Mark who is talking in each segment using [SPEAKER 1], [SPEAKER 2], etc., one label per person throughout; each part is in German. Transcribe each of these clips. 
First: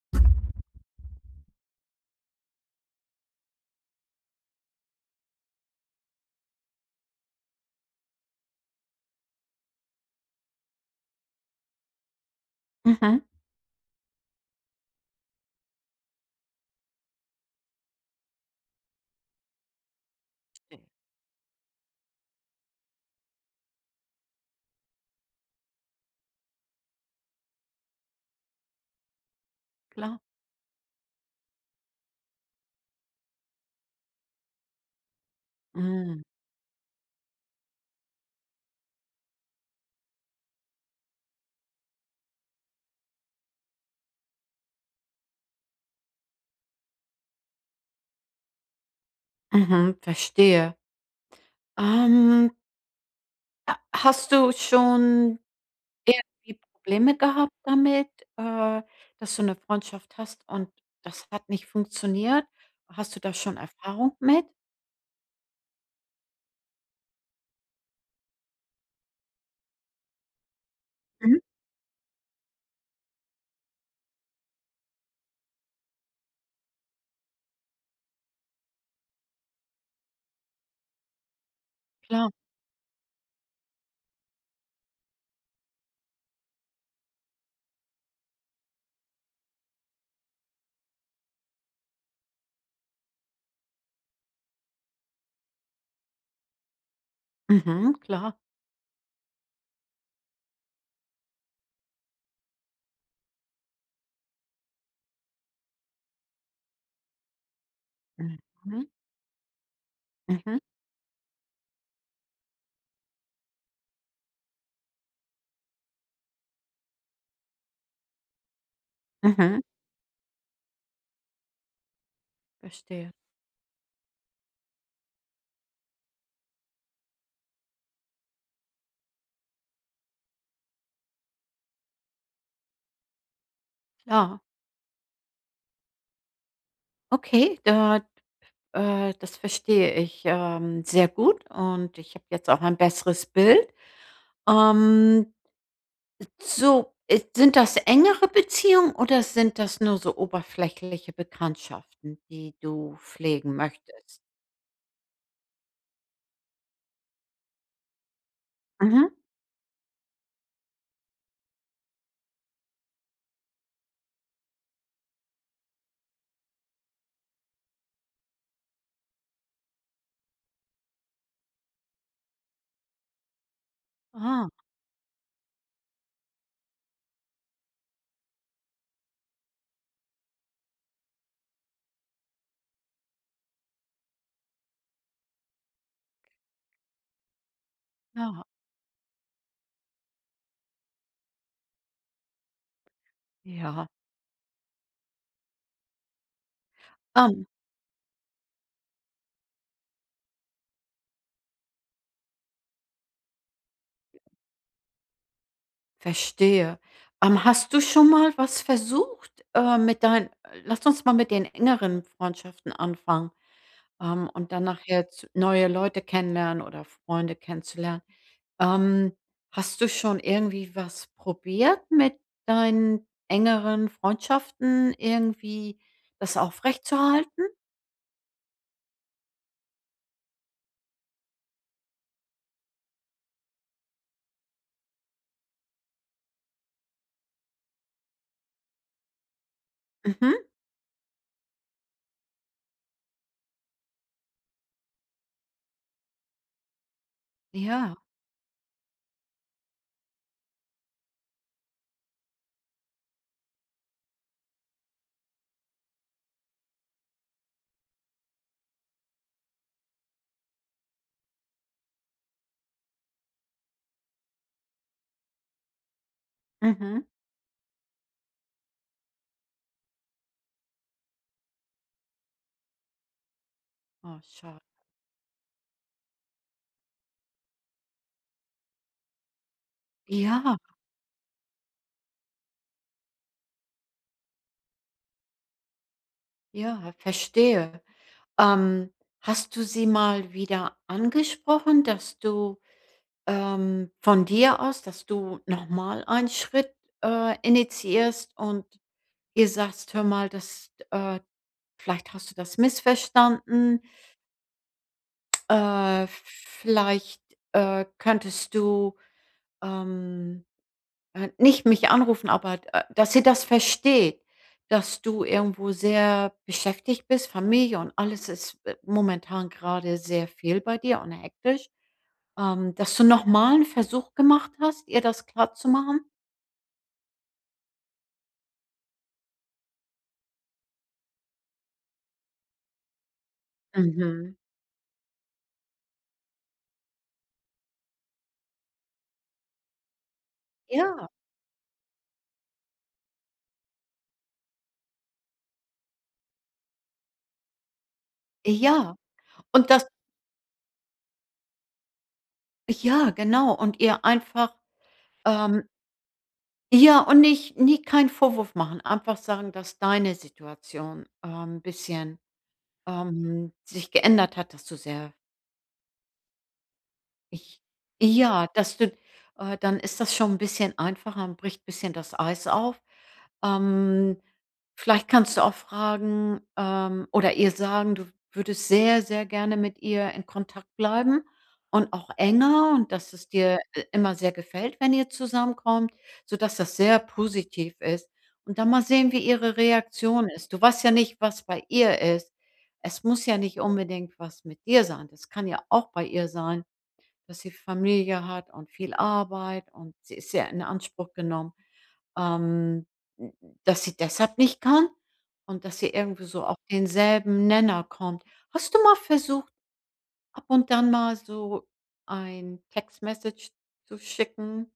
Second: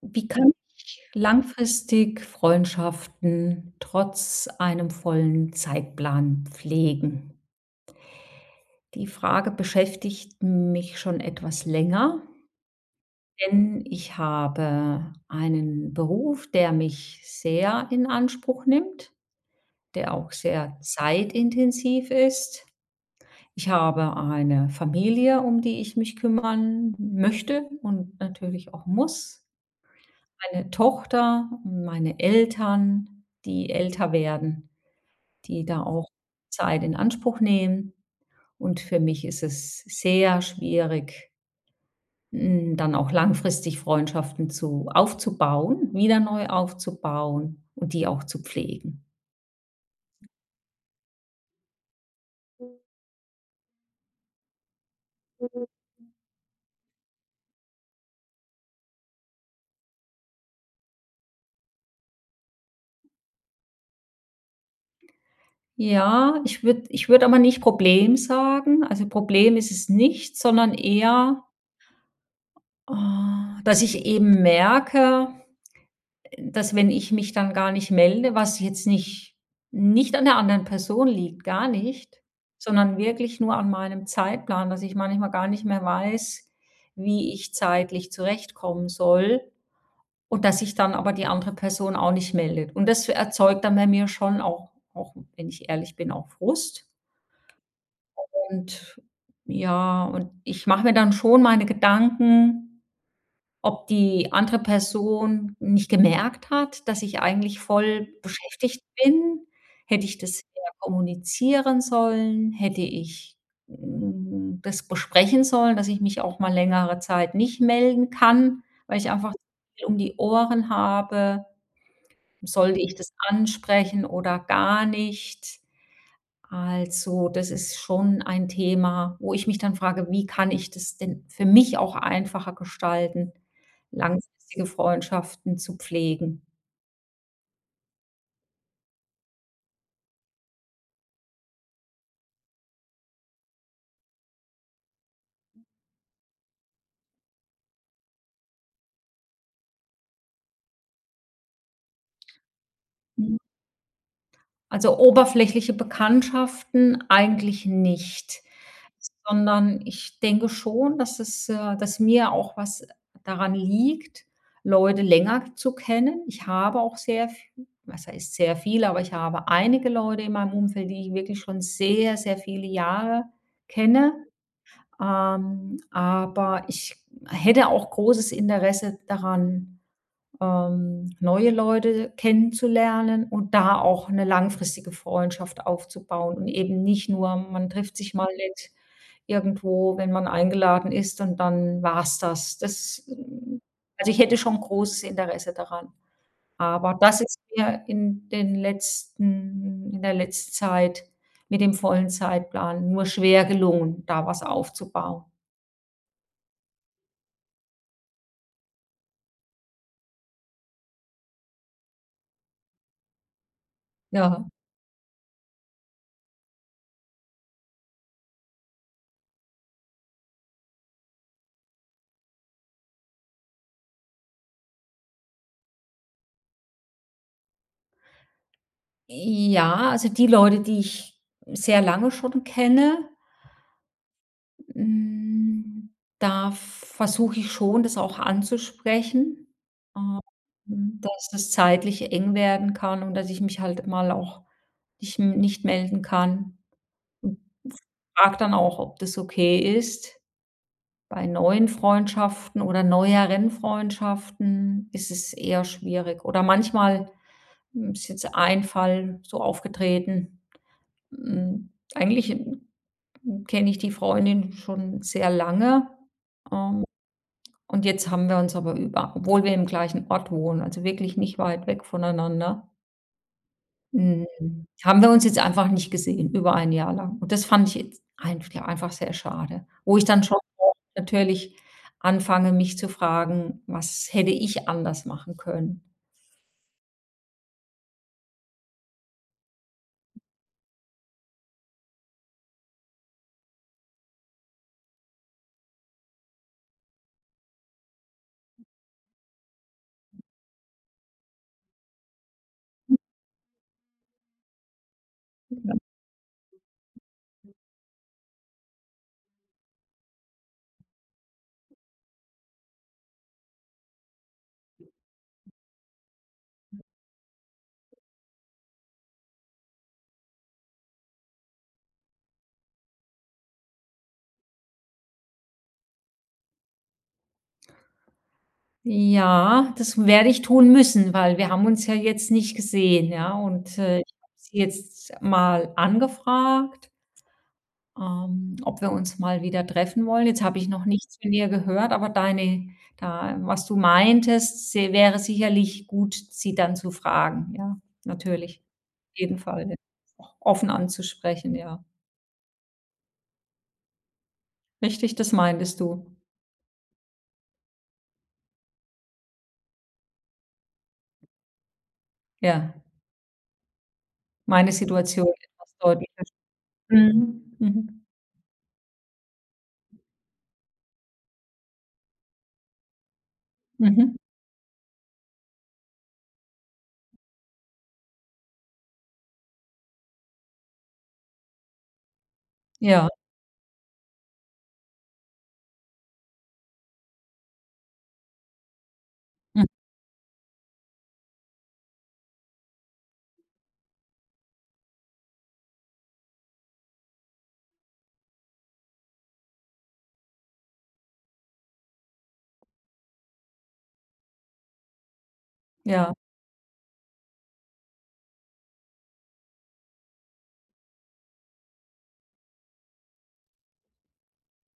[SPEAKER 1] Wie kann ich langfristig Freundschaften trotz einem vollen Zeitplan pflegen? Die Frage beschäftigt mich schon etwas länger,
[SPEAKER 2] Mhm.
[SPEAKER 1] denn ich habe einen Beruf, der mich sehr in Anspruch nimmt, der auch
[SPEAKER 2] Ne,
[SPEAKER 1] sehr zeitintensiv ist. Ich habe eine Familie, um die ich mich kümmern möchte und natürlich auch muss,
[SPEAKER 2] klar.
[SPEAKER 1] meine Tochter und meine Eltern, die älter werden, die da auch
[SPEAKER 2] Mhm.
[SPEAKER 1] Zeit in Anspruch nehmen. Und für mich ist es sehr schwierig, dann auch langfristig Freundschaften zu aufzubauen, wieder neu aufzubauen und die auch zu pflegen.
[SPEAKER 2] Mhm, verstehe. Ähm, ha Hast du schon irgendwie Probleme gehabt damit, äh, dass du eine Freundschaft hast und das hat nicht funktioniert? Hast du da schon Erfahrung mit?
[SPEAKER 1] Ja, ich würde aber nicht Problem sagen. Also, Problem ist es nicht, sondern
[SPEAKER 2] Mhm,
[SPEAKER 1] eher, dass ich eben merke, dass wenn ich mich dann gar nicht melde, was jetzt nicht an der anderen Person liegt, gar nicht,
[SPEAKER 2] klar.
[SPEAKER 1] sondern wirklich nur an meinem Zeitplan, dass ich manchmal gar nicht mehr weiß, wie ich zeitlich zurechtkommen soll und dass sich dann aber die andere Person auch nicht meldet. Und das erzeugt dann bei mir schon auch, wenn ich ehrlich bin, auch Frust.
[SPEAKER 2] Mhm, klar.
[SPEAKER 1] Und ja, und ich mache mir dann schon meine Gedanken, ob die andere Person nicht gemerkt hat, dass ich eigentlich voll
[SPEAKER 2] Mhm,
[SPEAKER 1] beschäftigt
[SPEAKER 2] mhm,
[SPEAKER 1] bin. Hätte ich das eher kommunizieren sollen? Hätte ich, das besprechen sollen, dass ich mich auch mal längere Zeit nicht melden kann, weil ich einfach
[SPEAKER 2] mhm,
[SPEAKER 1] viel um die Ohren habe? Sollte ich
[SPEAKER 2] verstehe.
[SPEAKER 1] das ansprechen oder gar nicht? Also, das ist schon ein Thema, wo ich mich dann frage: „Wie kann ich das denn für mich auch einfacher gestalten,
[SPEAKER 2] Klar.
[SPEAKER 1] langfristige Freundschaften zu pflegen?“
[SPEAKER 2] Okay, da das verstehe ich, sehr gut und ich habe jetzt auch ein besseres Bild. Ähm So, sind das engere Beziehungen oder sind das nur so oberflächliche Bekanntschaften, die du pflegen möchtest?
[SPEAKER 1] Also, oberflächliche Bekanntschaften eigentlich nicht,
[SPEAKER 2] Mhm.
[SPEAKER 1] sondern ich denke schon, dass es dass mir auch was daran liegt, Leute länger zu kennen. Ich habe auch sehr v was heißt sehr viele, aber ich habe einige Leute in meinem Umfeld, die ich wirklich schon sehr, sehr viele Jahre kenne.
[SPEAKER 2] Ah,
[SPEAKER 1] Aber ich hätte auch großes Interesse daran, neue Leute kennenzulernen und da auch eine langfristige Freundschaft aufzubauen und eben nicht nur, man trifft sich mal
[SPEAKER 2] ja,
[SPEAKER 1] nett irgendwo, wenn man eingeladen ist und dann war's das.
[SPEAKER 2] ja.
[SPEAKER 1] Also, ich hätte schon großes Interesse daran. Aber das ist
[SPEAKER 2] Ähm
[SPEAKER 1] mir in den letzten in der letzten Zeit mit dem vollen Zeitplan nur schwer gelungen, da was aufzubauen.
[SPEAKER 2] Verstehe. Hast du schon mal was versucht, mit deinen lass uns mal mit den engeren Freundschaften anfangen,
[SPEAKER 1] Ja.
[SPEAKER 2] und dann nachher z neue Leute kennenlernen oder Freunde kennenzulernen. Ähm, Hast du schon irgendwie was probiert mit deinen engeren Freundschaften irgendwie das aufrechtzuerhalten?
[SPEAKER 1] Ja, also, die Leute, die ich sehr lange schon kenne, Hm, da versuche ich schon, das auch anzusprechen, ähm,
[SPEAKER 2] Mhm.
[SPEAKER 1] dass es zeitlich eng werden kann und dass ich mich halt mal auch nicht melden kann.
[SPEAKER 2] Ja.
[SPEAKER 1] Frag dann auch, ob das okay ist. Bei neuen Freundschaften oder neueren Freundschaften ist es eher schwierig. Oder manchmal, ist jetzt ein Fall so aufgetreten, hm, eigentlich, hm, kenne ich die Freundin schon sehr lange, ähm
[SPEAKER 2] Mhm.
[SPEAKER 1] und jetzt haben wir uns aber über obwohl wir im gleichen Ort wohnen, also wirklich nicht weit weg voneinander,
[SPEAKER 2] Oh,
[SPEAKER 1] hm,
[SPEAKER 2] schade.
[SPEAKER 1] haben wir uns jetzt einfach nicht gesehen, über ein Jahr lang. Und das fand ich jetzt einf ja, einfach sehr schade, wo ich dann schon
[SPEAKER 2] Ja,
[SPEAKER 1] auch natürlich anfange, mich zu fragen: „Was hätte ich anders machen können?“
[SPEAKER 2] ja, verstehe. Ähm, Hast du sie mal wieder angesprochen, dass du, von dir aus dass du nochmal einen Schritt, initiierst und ihr sagst: „Hör mal, das vielleicht hast du das missverstanden. Vielleicht, könntest du, ähm“ Nicht mich anrufen, aber dass sie das versteht, dass du irgendwo sehr beschäftigt bist, Familie und alles ist, momentan gerade sehr viel bei dir und hektisch. Dass du noch mal 'n Versuch gemacht hast, ihr das klarzumachen?
[SPEAKER 1] Ja, das werde ich tun müssen, weil wir haben uns ja jetzt nicht gesehen, ja? Und, ich habe
[SPEAKER 2] Mhm.
[SPEAKER 1] sie jetzt mal angefragt, ob wir uns mal wieder treffen wollen. Jetzt habe ich noch
[SPEAKER 2] Ja.
[SPEAKER 1] nichts von ihr gehört, aber deine, da was du meintest, se wäre sicherlich gut, sie dann zu fragen. Ja, natürlich.
[SPEAKER 2] Ja,
[SPEAKER 1] Auf jeden Fall,
[SPEAKER 2] und
[SPEAKER 1] ja.
[SPEAKER 2] das
[SPEAKER 1] Auch offen anzusprechen, ja.
[SPEAKER 2] ja, genau. Und ihr einfach,
[SPEAKER 1] Richtig, das
[SPEAKER 2] ähm
[SPEAKER 1] meintest du.
[SPEAKER 2] ja, und nicht nie keinen Vorwurf machen. Einfach sagen, dass deine Situation, ein bisschen,
[SPEAKER 1] Ja,
[SPEAKER 2] sich geändert hat, dass
[SPEAKER 1] meine
[SPEAKER 2] du sehr
[SPEAKER 1] Situation etwas deutlicher. Mhm,
[SPEAKER 2] Ich
[SPEAKER 1] mhm,
[SPEAKER 2] ja, dass du dann ist das schon ein bisschen einfacher und bricht ein bisschen das Eis auf.
[SPEAKER 1] mhm.
[SPEAKER 2] Ähm, Vielleicht kannst du auch fragen, oder ihr sagen, du würdest sehr, sehr gerne mit ihr in Kontakt bleiben und auch enger und
[SPEAKER 1] Ja,
[SPEAKER 2] dass es dir i immer sehr gefällt, wenn ihr zusammenkommt, sodass das sehr positiv ist. Und dann mal sehen, wie ihre
[SPEAKER 1] mhm,
[SPEAKER 2] Reaktion ist. Du weißt ja nicht, was bei ihr ist. Es muss ja nicht unbedingt was mit dir sein. Das kann ja auch bei ihr sein, dass sie Familie hat und viel Arbeit und sie ist sehr in Anspruch genommen, ähm, dass sie deshalb nicht kann und dass sie
[SPEAKER 1] ja.
[SPEAKER 2] irgendwie so auf denselben Nenner kommt. Hast du mal versucht, ab und dann mal so ein Textmessage zu schicken,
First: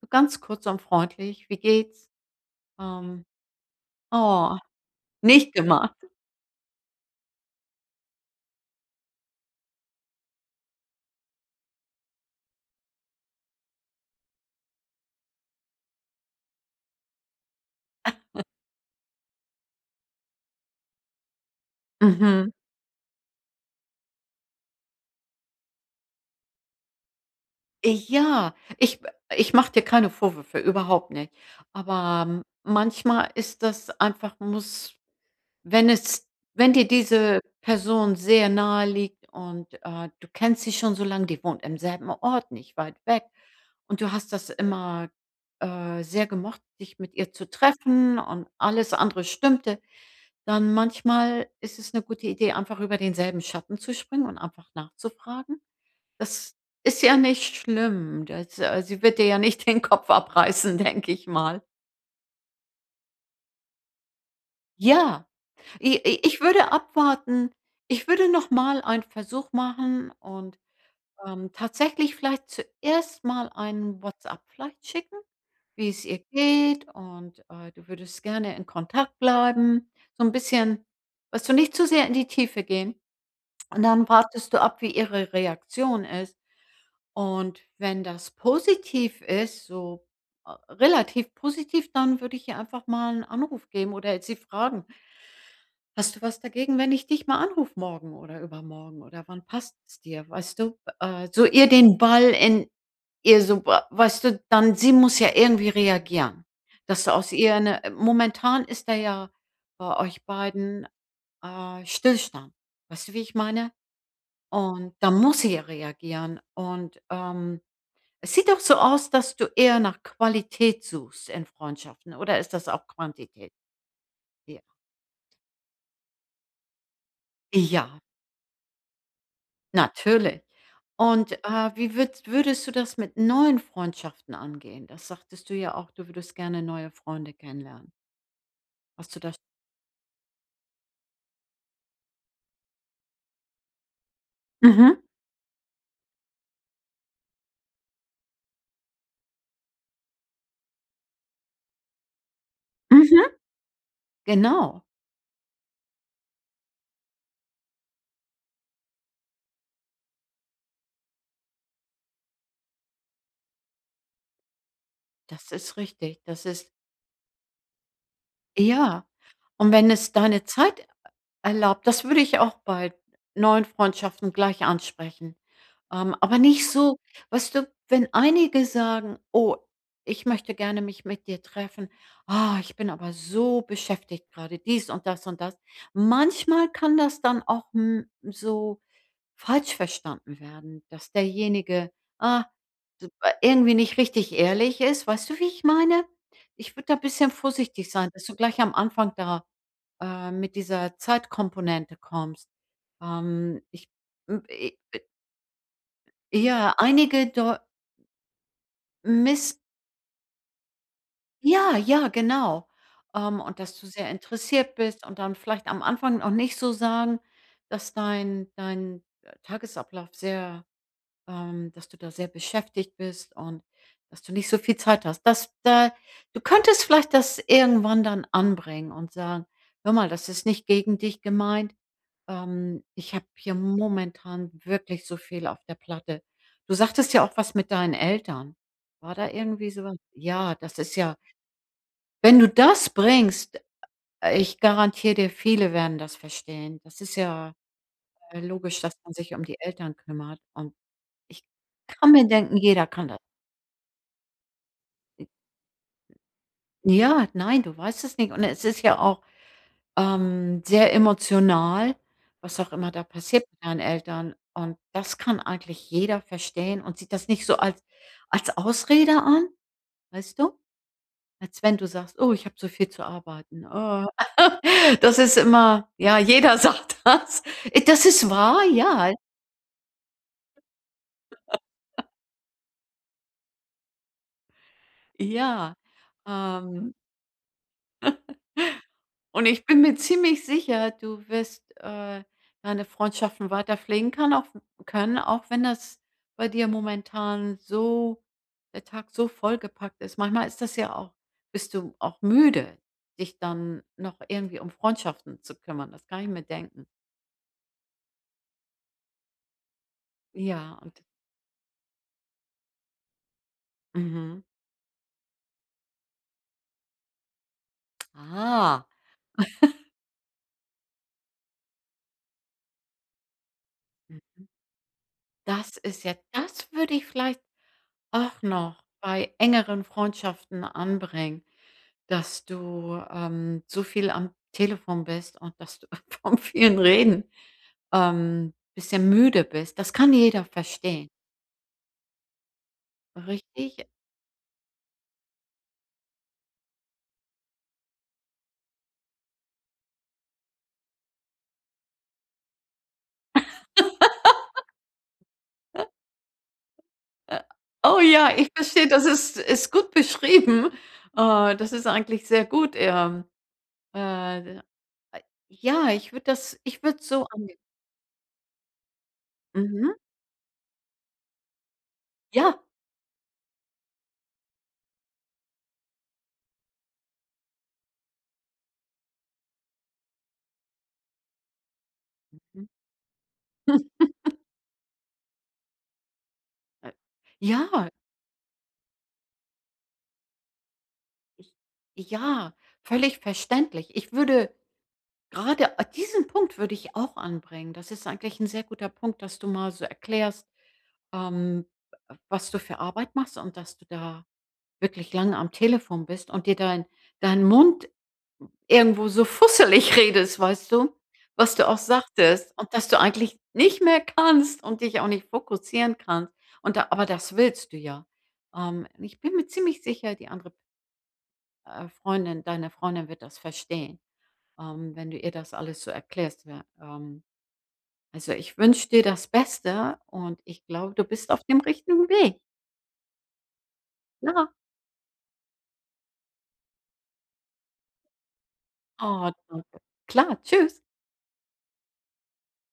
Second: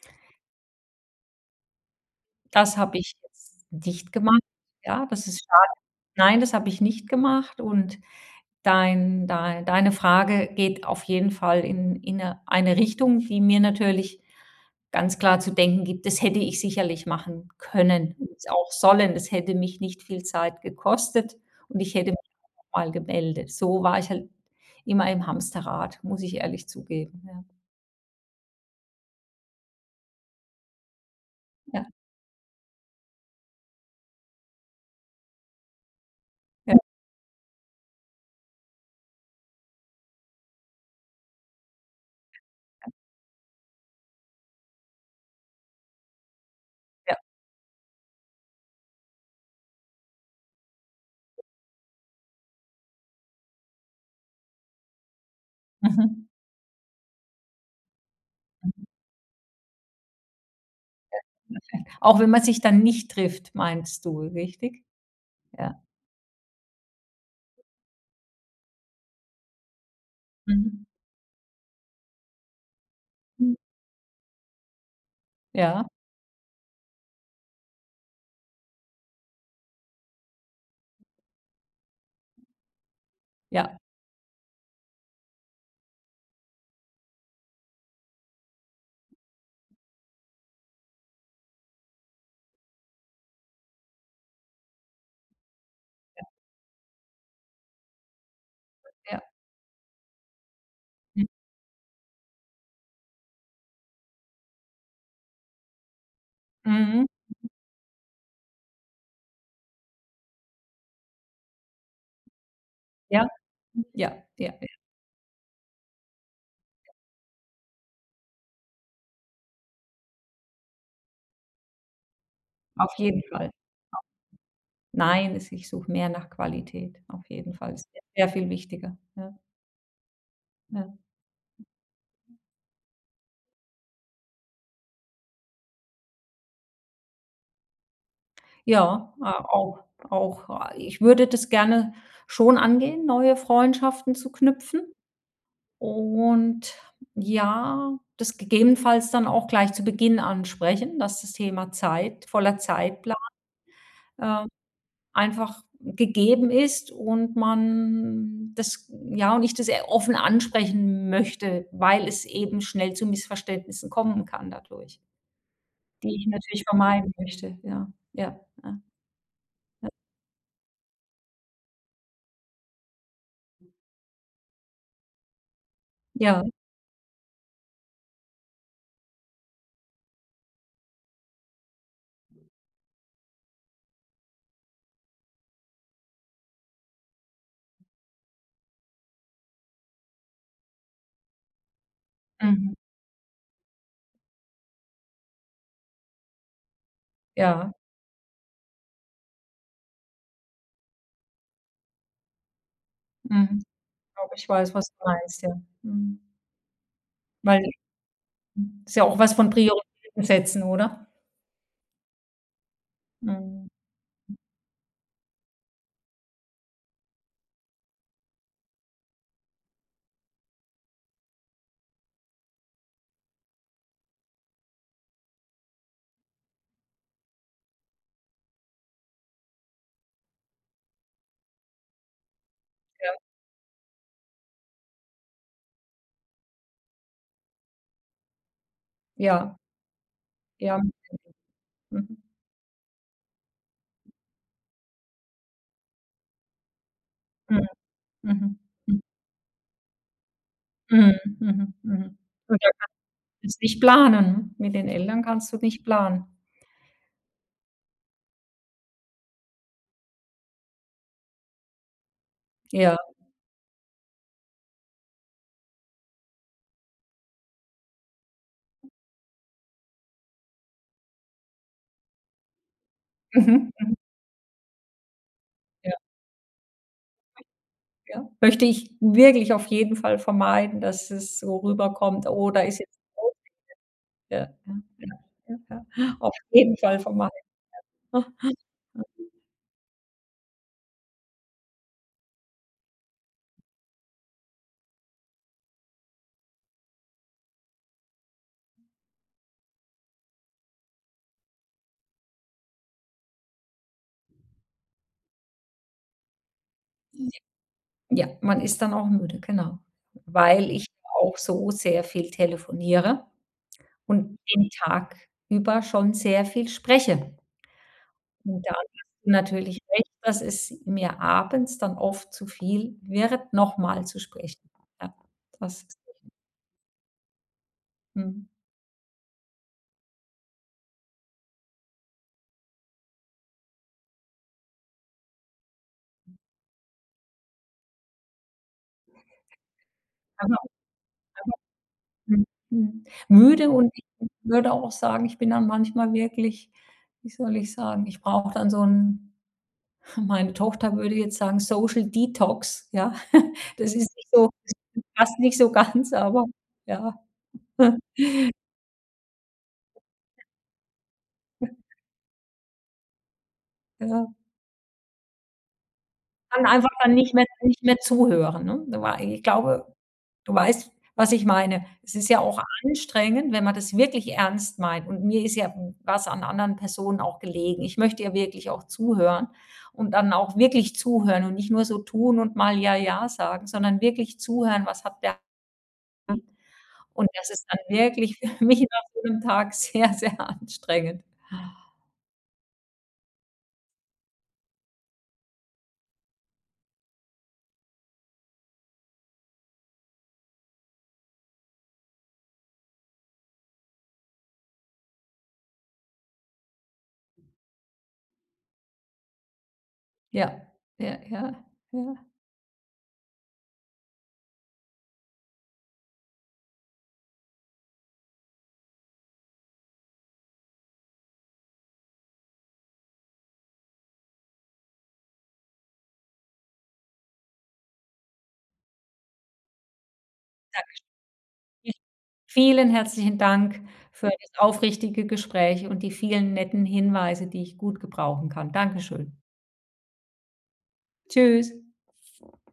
[SPEAKER 2] so ganz kurz und freundlich: „Wie geht's?"
[SPEAKER 1] Das habe ich
[SPEAKER 2] Ähm,
[SPEAKER 1] jetzt nicht gemacht.
[SPEAKER 2] oh,
[SPEAKER 1] Ja, das ist
[SPEAKER 2] nicht
[SPEAKER 1] schade.
[SPEAKER 2] gemacht.
[SPEAKER 1] Nein, das habe ich nicht gemacht. Und deine Frage geht auf jeden Fall in 'ne eine Richtung, die mir natürlich ganz klar zu denken gibt. Das hätte ich sicherlich machen können und auch sollen. Das hätte mich nicht viel Zeit gekostet und ich hätte mich
[SPEAKER 2] Mhm.
[SPEAKER 1] einfach mal gemeldet. So war ich halt immer im Hamsterrad, muss ich ehrlich zugeben. Ja,
[SPEAKER 2] Ja, ich mache dir keine Vorwürfe, überhaupt nicht.
[SPEAKER 1] ja,
[SPEAKER 2] Aber manchmal ist das einfach muss Wenn es wenn
[SPEAKER 1] ja,
[SPEAKER 2] dir diese Person sehr nahe liegt und, du kennst sie schon so lange, die wohnt im selben Ort, nicht weit weg und du hast das immer, sehr gemocht, dich mit
[SPEAKER 1] ja.
[SPEAKER 2] ihr zu treffen und alles andere stimmte, dann manchmal ist es eine gute Idee, einfach über denselben Schatten zu springen und einfach nachzufragen.
[SPEAKER 1] Mhm.
[SPEAKER 2] Das ist ja nicht schlimm. Das
[SPEAKER 1] Mhm.
[SPEAKER 2] Sie wird dir ja nicht den Kopf abreißen, denke ich mal.
[SPEAKER 1] Auch wenn man sich dann nicht trifft, meinst du, richtig?
[SPEAKER 2] Ja.
[SPEAKER 1] Ja.
[SPEAKER 2] I i ich würde abwarten. Ich würde noch mal einen Versuch machen und,
[SPEAKER 1] Mhm.
[SPEAKER 2] tatsächlich vielleicht zuerst mal
[SPEAKER 1] Mhm.
[SPEAKER 2] einen WhatsApp vielleicht schicken,
[SPEAKER 1] Ja,
[SPEAKER 2] wie es ihr geht und, du würdest gerne in Kontakt bleiben. So ein bisschen weißt du, nicht zu sehr in die Tiefe gehen.
[SPEAKER 1] ja,
[SPEAKER 2] Und dann wartest du ab, wie ihre Reaktion ist. Und wenn das positiv ist, so, relativ positiv, dann würde ich ihr einfach mal einen Anruf geben oder sie fragen. Hast du was dagegen, wenn ich dich mal anrufe morgen oder übermorgen
[SPEAKER 1] ja.
[SPEAKER 2] oder wann passt es dir, weißt du?
[SPEAKER 1] Mhm.
[SPEAKER 2] So ihr den Ball in ihr so ba weißt du, dann sie muss ja irgendwie reagieren, dass
[SPEAKER 1] Mhm.
[SPEAKER 2] du aus ihr eine. Momentan ist da ja bei euch beiden, Stillstand. Weißt du, wie
[SPEAKER 1] Ja.
[SPEAKER 2] ich meine?
[SPEAKER 1] Ja, ja.
[SPEAKER 2] Und da muss sie ja reagieren und, es sieht doch so aus, dass du eher nach Qualität suchst in Freundschaften oder ist das auch
[SPEAKER 1] Auf jeden
[SPEAKER 2] Quantität?
[SPEAKER 1] Fall.
[SPEAKER 2] Ja.
[SPEAKER 1] Nein, es, ich suche mehr nach Qualität. Auf jeden Fall ist
[SPEAKER 2] Ja.
[SPEAKER 1] mir sehr viel wichtiger. Ja,
[SPEAKER 2] Natürlich.
[SPEAKER 1] ja.
[SPEAKER 2] Und, wie würdest du das mit neuen Freundschaften angehen? Das sagtest du ja auch, du würdest gerne neue Freunde kennenlernen.
[SPEAKER 1] Ja,
[SPEAKER 2] Hast du das
[SPEAKER 1] a auch auch, ich würde das gerne schon angehen, neue Freundschaften zu knüpfen
[SPEAKER 2] Mhm,
[SPEAKER 1] und ja, das gegebenenfalls dann auch gleich zu Beginn ansprechen, dass das Thema Zeit, voller Zeitplan,
[SPEAKER 2] mhm.
[SPEAKER 1] äh
[SPEAKER 2] Genau,
[SPEAKER 1] einfach gegeben ist und man das ja, und ich das e offen ansprechen möchte, weil es eben schnell zu Missverständnissen kommen kann dadurch,
[SPEAKER 2] das ist
[SPEAKER 1] die
[SPEAKER 2] richtig.
[SPEAKER 1] ich
[SPEAKER 2] Das
[SPEAKER 1] natürlich
[SPEAKER 2] ist
[SPEAKER 1] vermeiden möchte. Ja, ja, ja.
[SPEAKER 2] ja. Und wenn es deine Zeit erlaubt. Das würde ich auch bei neuen Freundschaften gleich ansprechen. Aber
[SPEAKER 1] Ja,
[SPEAKER 2] nicht so weißt du, wenn einige sagen: „Oh, ich möchte gerne mich mit dir treffen. Ah, ich bin aber so beschäftigt gerade dies und das und das." Manchmal kann das dann auch, so falsch verstanden werden, dass derjenige, ah,
[SPEAKER 1] mhm,
[SPEAKER 2] d irgendwie nicht richtig ehrlich ist. Weißt du, wie ich meine? Ich würde da ein bisschen
[SPEAKER 1] ja,
[SPEAKER 2] vorsichtig sein, dass du gleich am Anfang da mit dieser Zeitkomponente kommst.
[SPEAKER 1] mhm.
[SPEAKER 2] Ich
[SPEAKER 1] Ich glaube,
[SPEAKER 2] m
[SPEAKER 1] ich
[SPEAKER 2] e
[SPEAKER 1] weiß, was du meinst, ja. Mhm.
[SPEAKER 2] Ja, einige do
[SPEAKER 1] Weil ist ja auch was von
[SPEAKER 2] miss
[SPEAKER 1] Prioritäten setzen, oder?
[SPEAKER 2] ja, ja, genau. Und
[SPEAKER 1] Mhm.
[SPEAKER 2] dass du sehr interessiert bist und dann vielleicht am Anfang noch nicht so sagen, dass dein Tagesablauf sehr dass du da sehr beschäftigt bist und dass du nicht so viel Zeit hast. Du könntest vielleicht das irgendwann dann anbringen und sagen, hör mal, das ist nicht gegen dich gemeint. Ich habe hier momentan wirklich so viel auf der Platte. Du sagtest ja auch was mit deinen Eltern. War da
[SPEAKER 1] Ja,
[SPEAKER 2] irgendwie sowas? Ja, das
[SPEAKER 1] ja.
[SPEAKER 2] ist ja,
[SPEAKER 1] Mhm.
[SPEAKER 2] wenn du das bringst, ich garantiere dir, viele werden das verstehen. Das ist ja
[SPEAKER 1] Mhm. Mhm.
[SPEAKER 2] logisch, dass
[SPEAKER 1] Mhm.
[SPEAKER 2] man sich um die Eltern kümmert und
[SPEAKER 1] Mhm.
[SPEAKER 2] ich
[SPEAKER 1] Mhm.
[SPEAKER 2] kann
[SPEAKER 1] Mhm.
[SPEAKER 2] mir denken,
[SPEAKER 1] Und da
[SPEAKER 2] jeder kann das.
[SPEAKER 1] kannst du nicht planen, ne? Mit den Eltern kannst du nicht planen.
[SPEAKER 2] Ja, nein, du weißt es nicht. Und es ist ja auch, sehr emotional, was auch immer
[SPEAKER 1] Ja.
[SPEAKER 2] da passiert mit deinen Eltern. Und das kann eigentlich jeder verstehen und sieht das nicht so als Ausrede an, weißt du? Als wenn du sagst: „Oh, ich habe so viel zu arbeiten.
[SPEAKER 1] Mhm, mhm.
[SPEAKER 2] Oh." Das ist immer
[SPEAKER 1] Ja,
[SPEAKER 2] ja, jeder sagt das. Das ist
[SPEAKER 1] ja.
[SPEAKER 2] wahr,
[SPEAKER 1] Möchte ich
[SPEAKER 2] ja,
[SPEAKER 1] wirklich auf jeden Fall vermeiden, dass es so rüberkommt: „Oh, da ist jetzt Ja, ja, ja, ja,
[SPEAKER 2] ja.
[SPEAKER 1] ja. Auf jeden
[SPEAKER 2] Ähm
[SPEAKER 1] Fall vermeiden.
[SPEAKER 2] Und ich bin mir ziemlich sicher, du wirst, deine Freundschaften weiter pflegen kann auch können, auch wenn das bei dir momentan so der Tag so vollgepackt ist. Manchmal ist das ja auch bist du auch müde, dich dann noch irgendwie um Freundschaften zu kümmern. Das kann ich mir denken.
[SPEAKER 1] Ja, man ist dann auch müde, genau. Weil
[SPEAKER 2] Ja,
[SPEAKER 1] ich auch so sehr viel telefoniere und
[SPEAKER 2] mhm.
[SPEAKER 1] den Tag über schon sehr viel spreche. Und da
[SPEAKER 2] Ah.
[SPEAKER 1] hast du natürlich recht, dass es mir abends dann oft zu viel wird, noch mal zu sprechen. Ja,
[SPEAKER 2] Das
[SPEAKER 1] das ist
[SPEAKER 2] ist ja Das würde ich vielleicht auch
[SPEAKER 1] mhm.
[SPEAKER 2] noch bei engeren Freundschaften anbringen, dass du, so viel am Telefon bist und dass du vom vielen Reden, bisschen müde bist. Das kann jeder verstehen,
[SPEAKER 1] Mhm, mhm. Müde
[SPEAKER 2] richtig?
[SPEAKER 1] und ich würde auch sagen, ich bin dann manchmal wirklich, wie soll ich sagen, ich brauche dann so 'n meine Tochter würde jetzt sagen, Social Detox, ja. Das ist nicht so, das passt nicht so ganz, aber ja,
[SPEAKER 2] Äh, oh ja, ich verstehe, das ist gut beschrieben. Das ist eigentlich sehr gut,
[SPEAKER 1] ja.
[SPEAKER 2] äh, ja,
[SPEAKER 1] Kann
[SPEAKER 2] ich
[SPEAKER 1] einfach
[SPEAKER 2] würde
[SPEAKER 1] dann
[SPEAKER 2] so
[SPEAKER 1] nicht mehr
[SPEAKER 2] angehen.
[SPEAKER 1] nicht mehr zuhören, ne? Da war ich glaube,
[SPEAKER 2] Mhm.
[SPEAKER 1] du weißt, was ich meine. Es ist ja auch
[SPEAKER 2] Ja.
[SPEAKER 1] anstrengend, wenn man das wirklich ernst meint. Und mir ist ja was an anderen Personen auch gelegen. Ich möchte ja wirklich auch zuhören und dann auch wirklich zuhören und nicht nur so tun und mal „ja, ja“ sagen, sondern wirklich zuhören, was hat der an. Und das ist dann
[SPEAKER 2] ja.
[SPEAKER 1] wirklich für mich nach so einem Tag sehr, sehr anstrengend.
[SPEAKER 2] Ich Ja, völlig verständlich. Ich würde gerade a diesen Punkt würde ich auch anbringen. Das ist eigentlich ein sehr guter Punkt, dass du mal so erklärst, ähm, was du für Arbeit machst und dass du da wirklich lange am Telefon bist und dir dein Mund irgendwo so fusselig redest,
[SPEAKER 1] Ja,
[SPEAKER 2] weißt du,
[SPEAKER 1] ja, ja,
[SPEAKER 2] was du auch
[SPEAKER 1] ja.
[SPEAKER 2] sagtest und dass du eigentlich nicht mehr kannst und dich auch nicht fokussieren kannst. Und da aber das willst du ja. Ich bin mir ziemlich sicher, die andere Freundin deine Freundin wird das verstehen, wenn du ihr das alles so erklärst. Ja, also, ich wünsche dir das Beste und ich glaube, du bist auf dem richtigen Weg.
[SPEAKER 1] Vielen herzlichen Dank für
[SPEAKER 2] Ja.
[SPEAKER 1] das aufrichtige Gespräch und die vielen netten Hinweise, die ich gut gebrauchen kann.
[SPEAKER 2] Oh,
[SPEAKER 1] Dankeschön.
[SPEAKER 2] danke. Klar, tschüss.
[SPEAKER 1] Tschüss.